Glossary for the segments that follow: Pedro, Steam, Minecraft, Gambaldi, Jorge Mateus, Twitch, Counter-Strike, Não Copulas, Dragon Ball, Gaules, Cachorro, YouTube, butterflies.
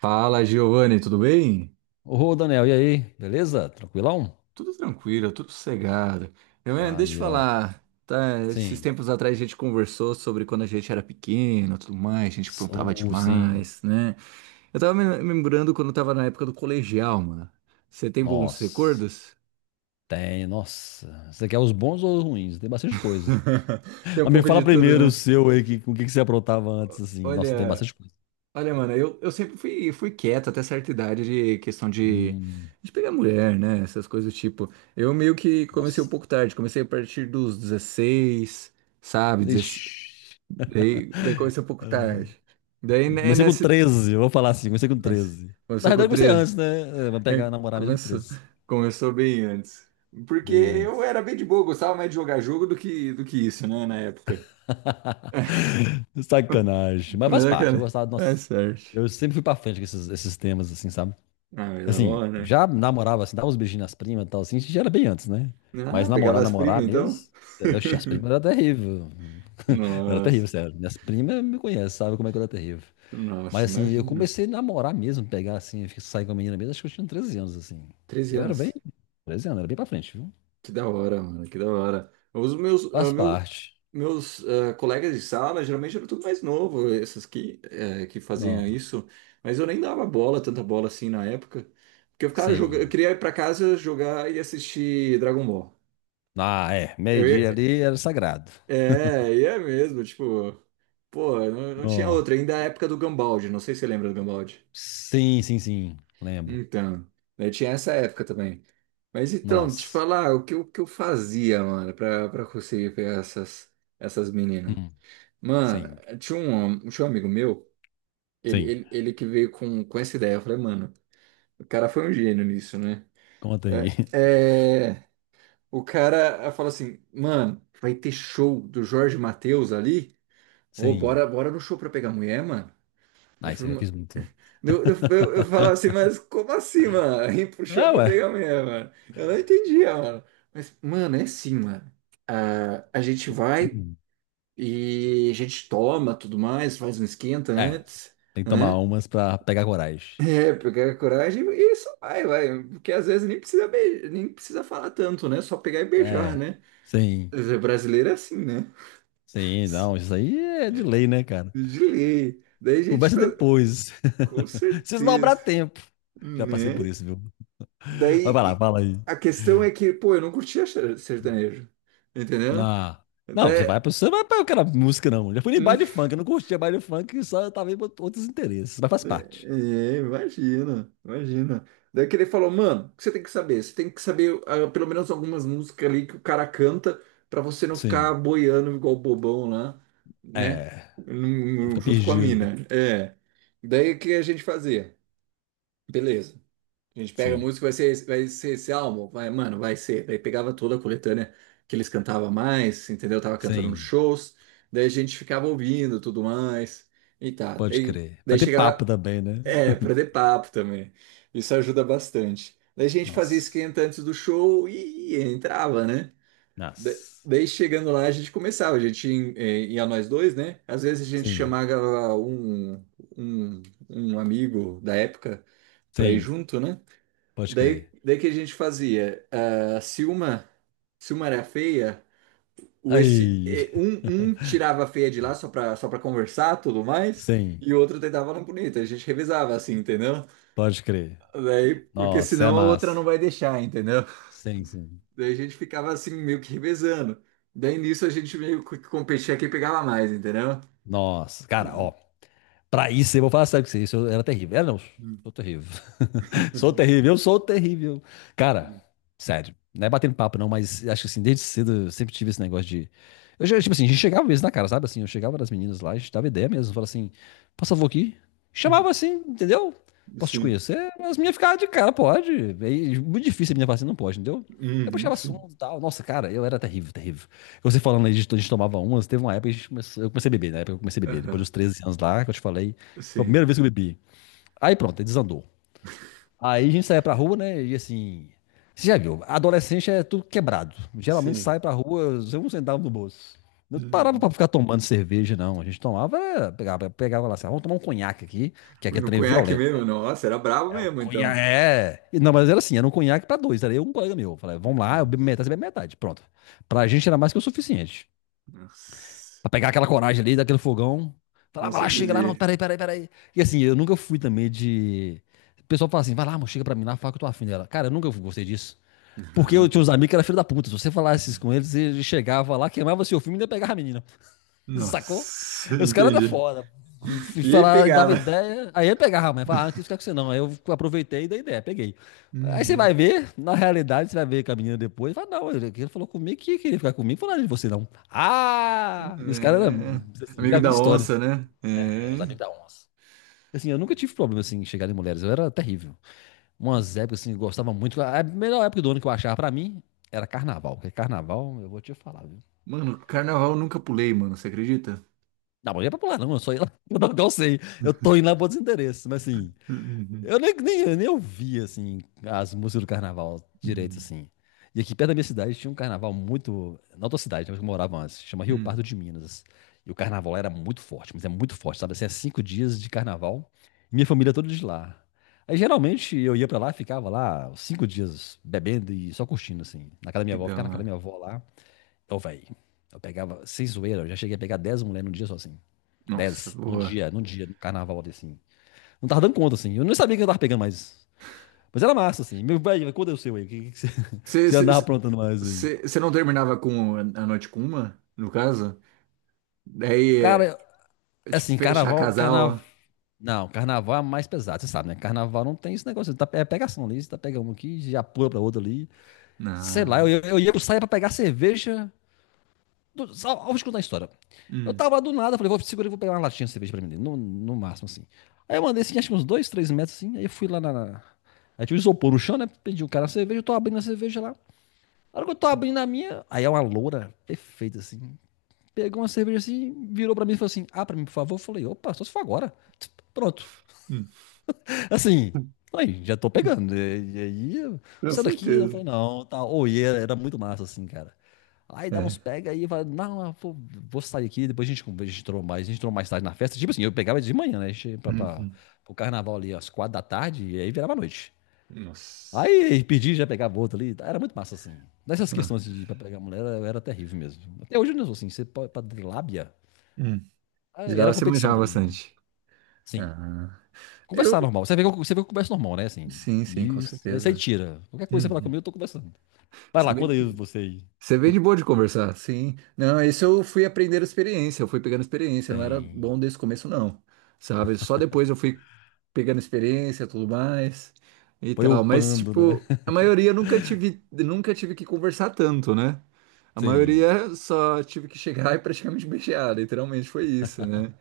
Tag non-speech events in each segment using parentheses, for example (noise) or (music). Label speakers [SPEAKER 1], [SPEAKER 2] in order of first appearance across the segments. [SPEAKER 1] Fala, Giovanni, tudo bem?
[SPEAKER 2] Ô, Daniel, e aí? Beleza? Tranquilão?
[SPEAKER 1] Tudo tranquilo, tudo sossegado. Eu, deixa eu
[SPEAKER 2] Aí, ó.
[SPEAKER 1] falar, tá, esses
[SPEAKER 2] Sim.
[SPEAKER 1] tempos atrás a gente conversou sobre quando a gente era pequeno, tudo mais, a gente
[SPEAKER 2] S-
[SPEAKER 1] aprontava
[SPEAKER 2] sim.
[SPEAKER 1] demais, né? Eu tava me lembrando quando eu tava na época do colegial, mano. Você tem bons
[SPEAKER 2] Nossa.
[SPEAKER 1] recordos?
[SPEAKER 2] Tem, nossa. Você quer os bons ou os ruins? Tem bastante coisa.
[SPEAKER 1] (laughs) Tem
[SPEAKER 2] (laughs)
[SPEAKER 1] um
[SPEAKER 2] Mas me
[SPEAKER 1] pouco
[SPEAKER 2] fala
[SPEAKER 1] de tudo,
[SPEAKER 2] primeiro o
[SPEAKER 1] né?
[SPEAKER 2] seu aí, que, o que que você aprontava antes, assim. Nossa, tem
[SPEAKER 1] Olha,
[SPEAKER 2] bastante coisa.
[SPEAKER 1] Olha, mano, eu sempre fui quieto até certa idade de questão
[SPEAKER 2] Hum.
[SPEAKER 1] de pegar mulher, né? Essas coisas do tipo. Eu meio que comecei um
[SPEAKER 2] Nossa.
[SPEAKER 1] pouco tarde, comecei a partir dos 16, sabe? 16,
[SPEAKER 2] Ixi.
[SPEAKER 1] daí comecei um pouco tarde. Daí,
[SPEAKER 2] Eu
[SPEAKER 1] né,
[SPEAKER 2] comecei com
[SPEAKER 1] nessa.
[SPEAKER 2] 13. Eu vou falar assim, comecei com
[SPEAKER 1] Nossa,
[SPEAKER 2] 13. Na
[SPEAKER 1] começou
[SPEAKER 2] verdade,
[SPEAKER 1] com
[SPEAKER 2] eu comecei
[SPEAKER 1] 13.
[SPEAKER 2] antes, né? É, vai
[SPEAKER 1] É,
[SPEAKER 2] pegar namorar mesmo com
[SPEAKER 1] começou.
[SPEAKER 2] 13.
[SPEAKER 1] Começou bem antes. Porque
[SPEAKER 2] Bem
[SPEAKER 1] eu
[SPEAKER 2] antes.
[SPEAKER 1] era bem de boa, gostava mais de jogar jogo do que isso, né, na época. (laughs)
[SPEAKER 2] Sacanagem. Mas faz
[SPEAKER 1] Mas,
[SPEAKER 2] parte, eu
[SPEAKER 1] cara,
[SPEAKER 2] gostava,
[SPEAKER 1] é
[SPEAKER 2] nossa.
[SPEAKER 1] sorte.
[SPEAKER 2] Eu sempre fui pra frente com esses temas, assim, sabe?
[SPEAKER 1] Ah, mas tá
[SPEAKER 2] Assim,
[SPEAKER 1] bom, né?
[SPEAKER 2] já namorava, assim, dava uns beijinhos nas primas e tal, assim, isso já era bem antes, né? Mas
[SPEAKER 1] Ah,
[SPEAKER 2] namorar,
[SPEAKER 1] pegava as primas
[SPEAKER 2] namorar
[SPEAKER 1] então?
[SPEAKER 2] mesmo, eu, oxe, as primas
[SPEAKER 1] (laughs)
[SPEAKER 2] era terrível. (laughs) Eu era
[SPEAKER 1] Nossa,
[SPEAKER 2] terrível, sério. Minhas primas me conhecem, sabem como é que eu era terrível.
[SPEAKER 1] nossa,
[SPEAKER 2] Mas assim, eu
[SPEAKER 1] imagina.
[SPEAKER 2] comecei a namorar mesmo, pegar assim, sair com a menina mesmo, acho que eu tinha 13 anos, assim.
[SPEAKER 1] 13
[SPEAKER 2] Eu era bem,
[SPEAKER 1] anos.
[SPEAKER 2] 13 anos, era bem pra frente, viu?
[SPEAKER 1] Que da hora, mano, que da hora. Os meus,
[SPEAKER 2] Faz parte.
[SPEAKER 1] meus, colegas de sala geralmente eram tudo mais novo, esses que, que faziam
[SPEAKER 2] Não,
[SPEAKER 1] isso, mas eu nem dava bola, tanta bola assim na época, porque eu ficava jogando, eu
[SPEAKER 2] sim.
[SPEAKER 1] queria ir pra casa jogar e assistir Dragon Ball.
[SPEAKER 2] Ah, é,
[SPEAKER 1] Eu
[SPEAKER 2] meio-dia
[SPEAKER 1] ia,
[SPEAKER 2] ali era sagrado.
[SPEAKER 1] é, ia mesmo, tipo, pô, não tinha
[SPEAKER 2] Não.
[SPEAKER 1] outra, ainda é a época do Gambaldi, não sei se você lembra do Gambaldi.
[SPEAKER 2] Sim, sim, sim, lembro.
[SPEAKER 1] Então, eu tinha essa época também. Mas então, te
[SPEAKER 2] Nossa.
[SPEAKER 1] falar o que, o que eu fazia, mano, pra conseguir pegar essas, essas meninas.
[SPEAKER 2] Hum,
[SPEAKER 1] Mano,
[SPEAKER 2] sim,
[SPEAKER 1] tinha um amigo meu,
[SPEAKER 2] sim.
[SPEAKER 1] ele que veio com essa ideia. Eu falei, mano, o cara foi um gênio nisso, né?
[SPEAKER 2] Conta aí.
[SPEAKER 1] É,
[SPEAKER 2] (laughs)
[SPEAKER 1] é, o cara falou assim, mano, vai ter show do Jorge Mateus ali? Ô,
[SPEAKER 2] Sim.
[SPEAKER 1] bora no show pra pegar mulher, mano.
[SPEAKER 2] Ah, isso eu já fiz muito.
[SPEAKER 1] Eu falava assim,
[SPEAKER 2] (laughs)
[SPEAKER 1] mas como assim, mano? (laughs) E puxou
[SPEAKER 2] Ah,
[SPEAKER 1] pra
[SPEAKER 2] ué.
[SPEAKER 1] pegar a mulher, mano. Eu não entendia, mano. Mas, mano, é assim, mano. É, a gente vai e a gente toma tudo mais, faz um esquenta
[SPEAKER 2] É,
[SPEAKER 1] antes,
[SPEAKER 2] tem que tomar
[SPEAKER 1] né?
[SPEAKER 2] umas pra pegar coragem.
[SPEAKER 1] É, pegar a coragem e só vai. Porque às vezes nem precisa, beijar, nem precisa falar tanto, né? Só pegar e beijar,
[SPEAKER 2] É,
[SPEAKER 1] né?
[SPEAKER 2] sim.
[SPEAKER 1] Mas é brasileiro é assim, né? (laughs)
[SPEAKER 2] Sim, não, isso aí é de lei, né, cara?
[SPEAKER 1] De lei. Daí a gente
[SPEAKER 2] Conversa
[SPEAKER 1] faz...
[SPEAKER 2] depois.
[SPEAKER 1] Com
[SPEAKER 2] (laughs) Se sobrar
[SPEAKER 1] certeza,
[SPEAKER 2] tempo. Já passei por
[SPEAKER 1] né?
[SPEAKER 2] isso, viu? Mas vai lá,
[SPEAKER 1] Daí
[SPEAKER 2] fala aí.
[SPEAKER 1] a questão é que, pô, eu não curtia sertanejo, entendeu?
[SPEAKER 2] Ah, não, você
[SPEAKER 1] Daí,
[SPEAKER 2] vai pra. Você vai pra aquela música, não. Já fui em
[SPEAKER 1] hum,
[SPEAKER 2] baile
[SPEAKER 1] (laughs)
[SPEAKER 2] funk, eu não curtia baile funk, só tava em outros interesses, mas faz parte.
[SPEAKER 1] é, imagina, imagina. Daí que ele falou, mano, o que você tem que saber? Você tem que saber pelo menos algumas músicas ali que o cara canta pra você não ficar
[SPEAKER 2] Sim.
[SPEAKER 1] boiando igual bobão lá, né?
[SPEAKER 2] É. Não fica
[SPEAKER 1] Junto com a
[SPEAKER 2] perdido.
[SPEAKER 1] mina. É. Daí o que a gente fazia? Beleza. A gente pega a
[SPEAKER 2] Sim.
[SPEAKER 1] música, vai ser esse álbum, vai, mano, vai ser. Daí pegava toda a coletânea que eles cantavam mais, entendeu? Tava cantando nos
[SPEAKER 2] Sim.
[SPEAKER 1] shows, daí a gente ficava ouvindo tudo mais e tá.
[SPEAKER 2] Pode
[SPEAKER 1] Daí,
[SPEAKER 2] crer.
[SPEAKER 1] daí
[SPEAKER 2] Vai ter papo
[SPEAKER 1] chegava,
[SPEAKER 2] também, né?
[SPEAKER 1] é,
[SPEAKER 2] (laughs)
[SPEAKER 1] pra ter papo também. Isso ajuda bastante. Daí a gente fazia
[SPEAKER 2] Nossa.
[SPEAKER 1] esquenta antes do show e entrava, né? Da-
[SPEAKER 2] Nossa.
[SPEAKER 1] Daí chegando lá a gente começava, a gente ia, é, ia nós dois, né? Às vezes a gente
[SPEAKER 2] Sim,
[SPEAKER 1] chamava um, um amigo da época pra ir
[SPEAKER 2] sim,
[SPEAKER 1] junto, né?
[SPEAKER 2] pode
[SPEAKER 1] Daí,
[SPEAKER 2] crer.
[SPEAKER 1] daí que a gente fazia? Se uma era feia, o esse,
[SPEAKER 2] Aí.
[SPEAKER 1] eh, um
[SPEAKER 2] (laughs)
[SPEAKER 1] tirava a feia de lá só só pra conversar tudo mais,
[SPEAKER 2] Sim,
[SPEAKER 1] e o outro tentava na bonita. A gente revezava assim, entendeu?
[SPEAKER 2] pode crer.
[SPEAKER 1] Daí, porque
[SPEAKER 2] Nossa, é
[SPEAKER 1] senão a outra
[SPEAKER 2] massa.
[SPEAKER 1] não vai deixar, entendeu?
[SPEAKER 2] Sim, sim.
[SPEAKER 1] Daí a gente ficava assim, meio que revezando. Daí nisso a gente meio que competia quem pegava mais, entendeu?
[SPEAKER 2] Nossa, cara, ó, pra isso, eu vou falar sério com você. Isso eu era terrível. Era não, sou terrível. (laughs) Sou
[SPEAKER 1] (laughs)
[SPEAKER 2] terrível, eu sou terrível. Cara, sério. Não é batendo papo, não, mas acho que assim, desde cedo eu sempre tive esse negócio de. Eu, já, tipo assim, a gente chegava mesmo na cara, sabe? Assim, eu chegava das meninas lá, a gente dava ideia mesmo. Falava assim, posso favor aqui? Chamava assim, entendeu? Posso te
[SPEAKER 1] Sim.
[SPEAKER 2] conhecer? As meninas ficavam de cara, pode. É muito difícil a menina falar assim, não pode, entendeu? Eu
[SPEAKER 1] Uhum,
[SPEAKER 2] puxava
[SPEAKER 1] sim.
[SPEAKER 2] assunto e tal. Nossa, cara, eu era terrível, terrível. Você falando aí, a gente tomava umas, teve uma época que a gente começou, eu comecei a beber, né? Na época que eu comecei a beber, depois
[SPEAKER 1] Aham.
[SPEAKER 2] dos 13 anos lá, que eu te falei, foi a
[SPEAKER 1] Sim.
[SPEAKER 2] primeira vez que eu bebi. Aí pronto, aí desandou. Aí a gente saía pra rua, né, e assim, você já viu, adolescente é tudo quebrado. Geralmente
[SPEAKER 1] Sim.
[SPEAKER 2] sai pra rua, sem um centavo no bolso. Não parava pra
[SPEAKER 1] Uhum.
[SPEAKER 2] ficar tomando cerveja, não. A gente tomava, pegava lá, assim, "Ah, vamos tomar um conhaque aqui, que aqui é
[SPEAKER 1] No
[SPEAKER 2] trem
[SPEAKER 1] conhaque
[SPEAKER 2] violento,
[SPEAKER 1] mesmo?
[SPEAKER 2] né?"
[SPEAKER 1] Nossa, era brabo
[SPEAKER 2] É, o
[SPEAKER 1] mesmo, então.
[SPEAKER 2] conhaque, é. E não, mas era assim, era um conhaque pra dois, era eu e um colega meu. Eu falei, vamos lá, eu bebo
[SPEAKER 1] Nossa.
[SPEAKER 2] metade, você bebe metade, pronto. Pra gente era mais que o suficiente.
[SPEAKER 1] Nossa.
[SPEAKER 2] Pra pegar aquela coragem ali, daquele fogão.
[SPEAKER 1] Com
[SPEAKER 2] Falava lá, chega lá, não,
[SPEAKER 1] certeza.
[SPEAKER 2] peraí, peraí, peraí. E assim, eu nunca fui também de. O pessoal fala assim, vai lá, amor, chega pra mim lá, fala que eu tô afim dela. Cara, eu nunca gostei disso. Porque eu tinha
[SPEAKER 1] Aham.
[SPEAKER 2] uns amigos que eram filho da puta. Se você falasse isso com eles, ele chegava lá, queimava seu filme e ainda pegava a menina. (laughs) Sacou?
[SPEAKER 1] Nossa,
[SPEAKER 2] Os
[SPEAKER 1] (laughs)
[SPEAKER 2] caras da
[SPEAKER 1] entendi.
[SPEAKER 2] fora e
[SPEAKER 1] E aí
[SPEAKER 2] falar, dava
[SPEAKER 1] pegava.
[SPEAKER 2] ideia, aí ele pegava a mãe, falava, ah, não quis ficar com você não. Aí eu aproveitei e dei ideia, peguei. Aí você
[SPEAKER 1] Uhum.
[SPEAKER 2] vai ver, na realidade, você vai ver com a menina depois, fala, não, ele falou comigo que queria ficar comigo, falou nada de você não. Ah! E os caras,
[SPEAKER 1] É.
[SPEAKER 2] assim, já
[SPEAKER 1] Amigo
[SPEAKER 2] vi
[SPEAKER 1] da
[SPEAKER 2] histórias,
[SPEAKER 1] onça, né?
[SPEAKER 2] é, os
[SPEAKER 1] É.
[SPEAKER 2] amigos da onça. Assim, eu nunca tive problema, assim, em chegar em mulheres, eu era terrível. Umas épocas, assim, eu gostava muito, a melhor época do ano que eu achava pra mim era carnaval, porque carnaval, eu vou te falar.
[SPEAKER 1] Mano, carnaval eu nunca pulei, mano. Você acredita?
[SPEAKER 2] Não, mas não ia pra pular, não. Eu só ia lá. (laughs) Eu não sei. Eu tô indo lá por desinteresse. Mas assim,
[SPEAKER 1] Uhum.
[SPEAKER 2] eu nem ouvia assim, as músicas do carnaval direito,
[SPEAKER 1] Uhum.
[SPEAKER 2] assim. E aqui perto da minha cidade tinha um carnaval muito. Na outra cidade, onde eu morava antes, chama Rio
[SPEAKER 1] Uhum.
[SPEAKER 2] Pardo de Minas. E o carnaval era muito forte, mas é muito forte, sabe? Assim, é 5 dias de carnaval. E minha família toda de lá. Aí geralmente eu ia pra lá, ficava lá uns 5 dias bebendo e só curtindo, assim. Na casa da
[SPEAKER 1] Que
[SPEAKER 2] minha avó,
[SPEAKER 1] da
[SPEAKER 2] ficava na casa da minha
[SPEAKER 1] hora.
[SPEAKER 2] avó lá. Ô, velho, eu pegava, sem zoeira, eu já cheguei a pegar 10 mulheres num dia só assim
[SPEAKER 1] Nossa,
[SPEAKER 2] 10 num
[SPEAKER 1] boa.
[SPEAKER 2] dia, num dia, no carnaval, assim. Não tava dando conta, assim. Eu não sabia que eu tava pegando, mais. Mas era massa, assim. Meu velho, quando é o seu aí? O que você, (laughs) que você andava aprontando mais aí?
[SPEAKER 1] Você não terminava com a noite com uma, no caso? Daí,
[SPEAKER 2] Cara,
[SPEAKER 1] é, tipo,
[SPEAKER 2] assim,
[SPEAKER 1] fechar
[SPEAKER 2] carnaval, carnaval.
[SPEAKER 1] casal?
[SPEAKER 2] Não, carnaval é mais pesado, você sabe, né? Carnaval não tem esse negócio. Tá, é pegação ali, você tá pegando um aqui, já pula pra outra ali. Sei lá, eu,
[SPEAKER 1] Não.
[SPEAKER 2] eu, eu ia pro saia pra pegar cerveja ao escutar a história. Eu
[SPEAKER 1] Hum,
[SPEAKER 2] tava lá do nada, falei, vou segurar e vou pegar uma latinha de cerveja pra mim, no máximo, assim. Aí eu mandei, assim, acho que uns dois, três metros, assim, aí eu fui lá. Aí tinha um isopor no chão, né, pedi um cara a cerveja, eu tô abrindo a cerveja lá. Na hora que eu tô abrindo a minha, aí é uma loura perfeita, assim. Pegou uma cerveja, assim, virou pra mim e falou assim, ah, pra mim, por favor. Eu falei, opa, só se for agora. Pronto.
[SPEAKER 1] hum.
[SPEAKER 2] Assim, aí, já tô pegando. E aí,
[SPEAKER 1] Com
[SPEAKER 2] você daqui, eu
[SPEAKER 1] certeza.
[SPEAKER 2] falei, não, tá. Ou e era muito massa, assim, cara. Aí dá
[SPEAKER 1] É.
[SPEAKER 2] uns pega aí, vai, não, eu vou sair aqui, depois a gente entrou mais tarde na festa. Tipo assim, eu pegava de manhã, né? A gente ia pra, pra,
[SPEAKER 1] Uhum.
[SPEAKER 2] pro carnaval ali às 4 da tarde, e aí virava noite.
[SPEAKER 1] Nossa.
[SPEAKER 2] Aí pedi, já pegava outro ali. Era muito massa, assim. Nessas
[SPEAKER 1] Ah,
[SPEAKER 2] questões assim, de pra pegar mulher, era terrível mesmo. Até hoje eu não sou assim, você pode, pra lábia.
[SPEAKER 1] hum,
[SPEAKER 2] Ah,
[SPEAKER 1] de lá
[SPEAKER 2] era
[SPEAKER 1] você
[SPEAKER 2] competição
[SPEAKER 1] manjava
[SPEAKER 2] também, né?
[SPEAKER 1] bastante.
[SPEAKER 2] Sim.
[SPEAKER 1] Ah, eu,
[SPEAKER 2] Conversar normal. Você vê que eu converso normal, né? Assim.
[SPEAKER 1] sim, sim, com
[SPEAKER 2] Aí você
[SPEAKER 1] certeza.
[SPEAKER 2] tira. Qualquer coisa que você falar
[SPEAKER 1] Uhum.
[SPEAKER 2] comigo, eu tô conversando. Vai
[SPEAKER 1] Você é
[SPEAKER 2] lá, conta
[SPEAKER 1] bem,
[SPEAKER 2] aí você aí.
[SPEAKER 1] você é bem de boa de conversar, sim. Não, isso eu fui aprendendo experiência, eu fui pegando experiência, eu não era
[SPEAKER 2] Sem.
[SPEAKER 1] bom desde o começo, não, sabe? Só depois eu fui pegando experiência, tudo mais e
[SPEAKER 2] Foi
[SPEAKER 1] tal. Mas,
[SPEAKER 2] upando, né?
[SPEAKER 1] tipo, a maioria eu nunca tive que conversar tanto, né? A
[SPEAKER 2] Sim.
[SPEAKER 1] maioria só tive que chegar (laughs) e praticamente beijar, literalmente foi isso, né?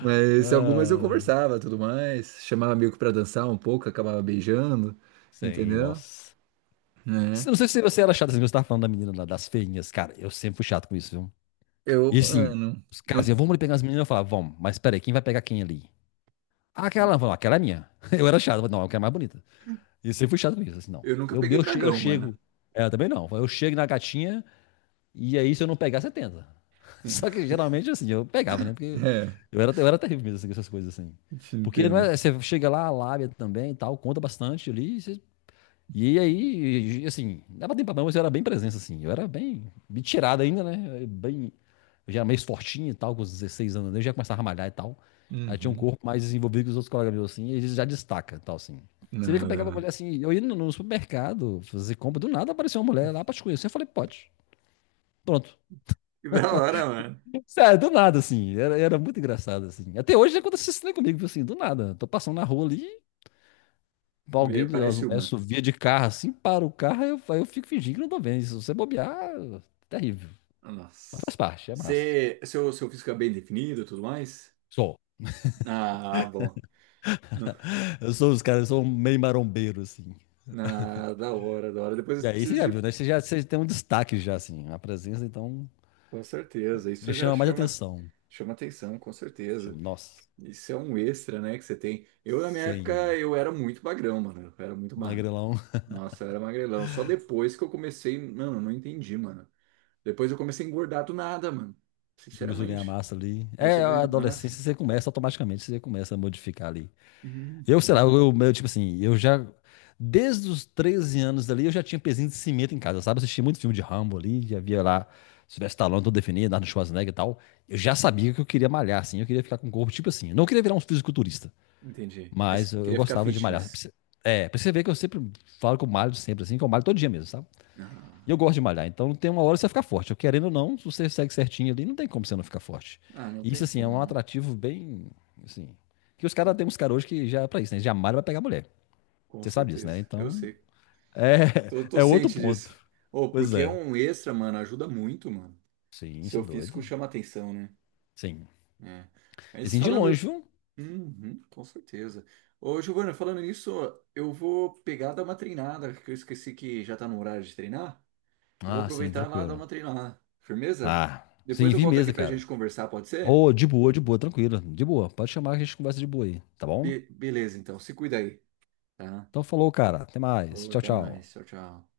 [SPEAKER 1] Mas algumas eu
[SPEAKER 2] Ah,
[SPEAKER 1] conversava, tudo mais, chamava amigo pra dançar um pouco, acabava beijando,
[SPEAKER 2] sim,
[SPEAKER 1] entendeu?
[SPEAKER 2] nossa.
[SPEAKER 1] Né?
[SPEAKER 2] Não sei se você era chato assim, você tava falando da menina lá, das feinhas. Cara, eu sempre fui chato com isso, viu?
[SPEAKER 1] Eu,
[SPEAKER 2] E assim,
[SPEAKER 1] mano,
[SPEAKER 2] os caras iam,
[SPEAKER 1] eu,
[SPEAKER 2] vamos ali pegar as meninas. Eu falava, vamos, mas peraí, quem vai pegar quem ali? Ah, aquela, eu falava, aquela é minha. (laughs) Eu era chato, eu falava, não, aquela quero mais bonita. E eu sempre fui chato com isso, assim, não.
[SPEAKER 1] eu nunca
[SPEAKER 2] Eu,
[SPEAKER 1] peguei
[SPEAKER 2] eu, che- eu
[SPEAKER 1] dragão, mano.
[SPEAKER 2] chego. Ela também não. Eu chego na gatinha. E aí, se eu não pegar, você tenta. (laughs) Só que geralmente, assim, eu pegava, né? Porque
[SPEAKER 1] É,
[SPEAKER 2] eu era terrível mesmo, assim, com essas coisas, assim.
[SPEAKER 1] te
[SPEAKER 2] Porque não
[SPEAKER 1] entendo.
[SPEAKER 2] é, você chega lá, a lábia também e tal, conta bastante ali. Assim, dava tempo pra não, mas eu era bem presença, assim. Eu era bem, bem tirado ainda, né? Eu já era meio fortinho e tal, com os 16 anos, né, eu já começava a malhar e tal. Aí tinha um
[SPEAKER 1] Uhum.
[SPEAKER 2] corpo mais desenvolvido que os outros colegas meus, assim, e eles já destacam e tal, assim. Você vê que eu pegava a
[SPEAKER 1] Nada.
[SPEAKER 2] mulher assim, eu ia no supermercado fazer compra, do nada apareceu uma mulher lá pra te conhecer. Eu falei, pode. Pronto.
[SPEAKER 1] Que da hora, mano.
[SPEAKER 2] Sério, do nada, assim. Era muito engraçado, assim. Até hoje acontece isso né, comigo, assim, do nada. Tô passando na rua ali,
[SPEAKER 1] Vê,
[SPEAKER 2] alguém das
[SPEAKER 1] parece
[SPEAKER 2] mulheres
[SPEAKER 1] uma.
[SPEAKER 2] subia de carro, assim, para o carro, aí eu fico fingindo que não tô vendo. Se você bobear, é terrível. Mas faz
[SPEAKER 1] Nossa.
[SPEAKER 2] parte, é massa.
[SPEAKER 1] Você, seu físico é bem definido e tudo mais?
[SPEAKER 2] Sou.
[SPEAKER 1] Ah, bom. (laughs)
[SPEAKER 2] Eu sou os caras, eu sou um meio marombeiro, assim.
[SPEAKER 1] Na, da hora, da hora. Depois
[SPEAKER 2] E
[SPEAKER 1] eu
[SPEAKER 2] aí você
[SPEAKER 1] preciso
[SPEAKER 2] já
[SPEAKER 1] de
[SPEAKER 2] viu, né? Você tem um destaque já, assim. A presença, então,
[SPEAKER 1] com certeza,
[SPEAKER 2] já
[SPEAKER 1] isso já
[SPEAKER 2] chama mais
[SPEAKER 1] chama,
[SPEAKER 2] atenção.
[SPEAKER 1] chama atenção, com
[SPEAKER 2] Chama,
[SPEAKER 1] certeza.
[SPEAKER 2] nossa,
[SPEAKER 1] Isso é um extra, né, que você tem. Eu, na minha época,
[SPEAKER 2] sem
[SPEAKER 1] eu era muito magrão, mano. Eu era muito magro.
[SPEAKER 2] magrelão,
[SPEAKER 1] Nossa, eu era magrelão. Só depois que eu comecei. Mano, eu não entendi, mano. Depois eu comecei a engordar do nada, mano.
[SPEAKER 2] (laughs) começou a ganhar
[SPEAKER 1] Sinceramente.
[SPEAKER 2] massa ali.
[SPEAKER 1] Comecei
[SPEAKER 2] É,
[SPEAKER 1] a
[SPEAKER 2] a
[SPEAKER 1] ganhar massa.
[SPEAKER 2] adolescência, você começa automaticamente, você começa a modificar ali.
[SPEAKER 1] Uhum,
[SPEAKER 2] Eu, sei lá,
[SPEAKER 1] uhum.
[SPEAKER 2] tipo assim, eu já. Desde os 13 anos ali, eu já tinha pezinho de cimento em casa, sabe? Eu assisti muito filme de Rambo ali, já via lá Sylvester Stallone, todo definido, Arnold Schwarzenegger e tal. Eu já sabia que eu queria malhar, assim, eu queria ficar com o corpo, tipo assim. Eu não queria virar um fisiculturista,
[SPEAKER 1] Entendi. Mas
[SPEAKER 2] mas eu
[SPEAKER 1] queria ficar
[SPEAKER 2] gostava de malhar.
[SPEAKER 1] fitness.
[SPEAKER 2] É, pra você ver que eu sempre falo que eu malho sempre, assim, que eu malho todo dia mesmo, sabe? E
[SPEAKER 1] Ah,
[SPEAKER 2] eu gosto de malhar, então tem uma hora que você vai ficar forte. Eu querendo ou não, se você segue certinho ali, não tem como você não ficar forte.
[SPEAKER 1] não
[SPEAKER 2] E isso,
[SPEAKER 1] tem
[SPEAKER 2] assim, é
[SPEAKER 1] como,
[SPEAKER 2] um
[SPEAKER 1] não.
[SPEAKER 2] atrativo bem, assim. Que os caras, tem uns caras hoje que já é pra isso, né? Já malha pra pegar mulher.
[SPEAKER 1] Com
[SPEAKER 2] Você sabe disso, né?
[SPEAKER 1] certeza. Eu
[SPEAKER 2] Então,
[SPEAKER 1] sei.
[SPEAKER 2] é,
[SPEAKER 1] Tô,
[SPEAKER 2] (laughs)
[SPEAKER 1] tô
[SPEAKER 2] é outro
[SPEAKER 1] ciente
[SPEAKER 2] ponto.
[SPEAKER 1] disso. Ô,
[SPEAKER 2] Pois
[SPEAKER 1] porque é
[SPEAKER 2] é.
[SPEAKER 1] um extra, mano. Ajuda muito, mano.
[SPEAKER 2] Sim, isso é
[SPEAKER 1] Seu físico
[SPEAKER 2] doido.
[SPEAKER 1] chama atenção, né?
[SPEAKER 2] Sim.
[SPEAKER 1] É.
[SPEAKER 2] E
[SPEAKER 1] Mas
[SPEAKER 2] assim, de
[SPEAKER 1] falando.
[SPEAKER 2] longe, viu?
[SPEAKER 1] Uhum, com certeza. Ô, Giovana, falando nisso, eu vou pegar dar uma treinada, que eu esqueci que já tá no horário de treinar. Eu vou
[SPEAKER 2] Ah, sim,
[SPEAKER 1] aproveitar lá e dar
[SPEAKER 2] tranquilo.
[SPEAKER 1] uma treinada. Firmeza?
[SPEAKER 2] Ah,
[SPEAKER 1] Depois
[SPEAKER 2] sim,
[SPEAKER 1] eu
[SPEAKER 2] vi
[SPEAKER 1] volto aqui
[SPEAKER 2] mesa,
[SPEAKER 1] pra gente
[SPEAKER 2] cara.
[SPEAKER 1] conversar, pode ser?
[SPEAKER 2] Ô, de boa, tranquilo. De boa. Pode chamar que a gente conversa de boa aí, tá bom?
[SPEAKER 1] Beleza, então. Se cuida aí, tá?
[SPEAKER 2] Então falou, cara. Até mais.
[SPEAKER 1] Ô,
[SPEAKER 2] Tchau,
[SPEAKER 1] até
[SPEAKER 2] tchau.
[SPEAKER 1] mais. Tchau, tchau.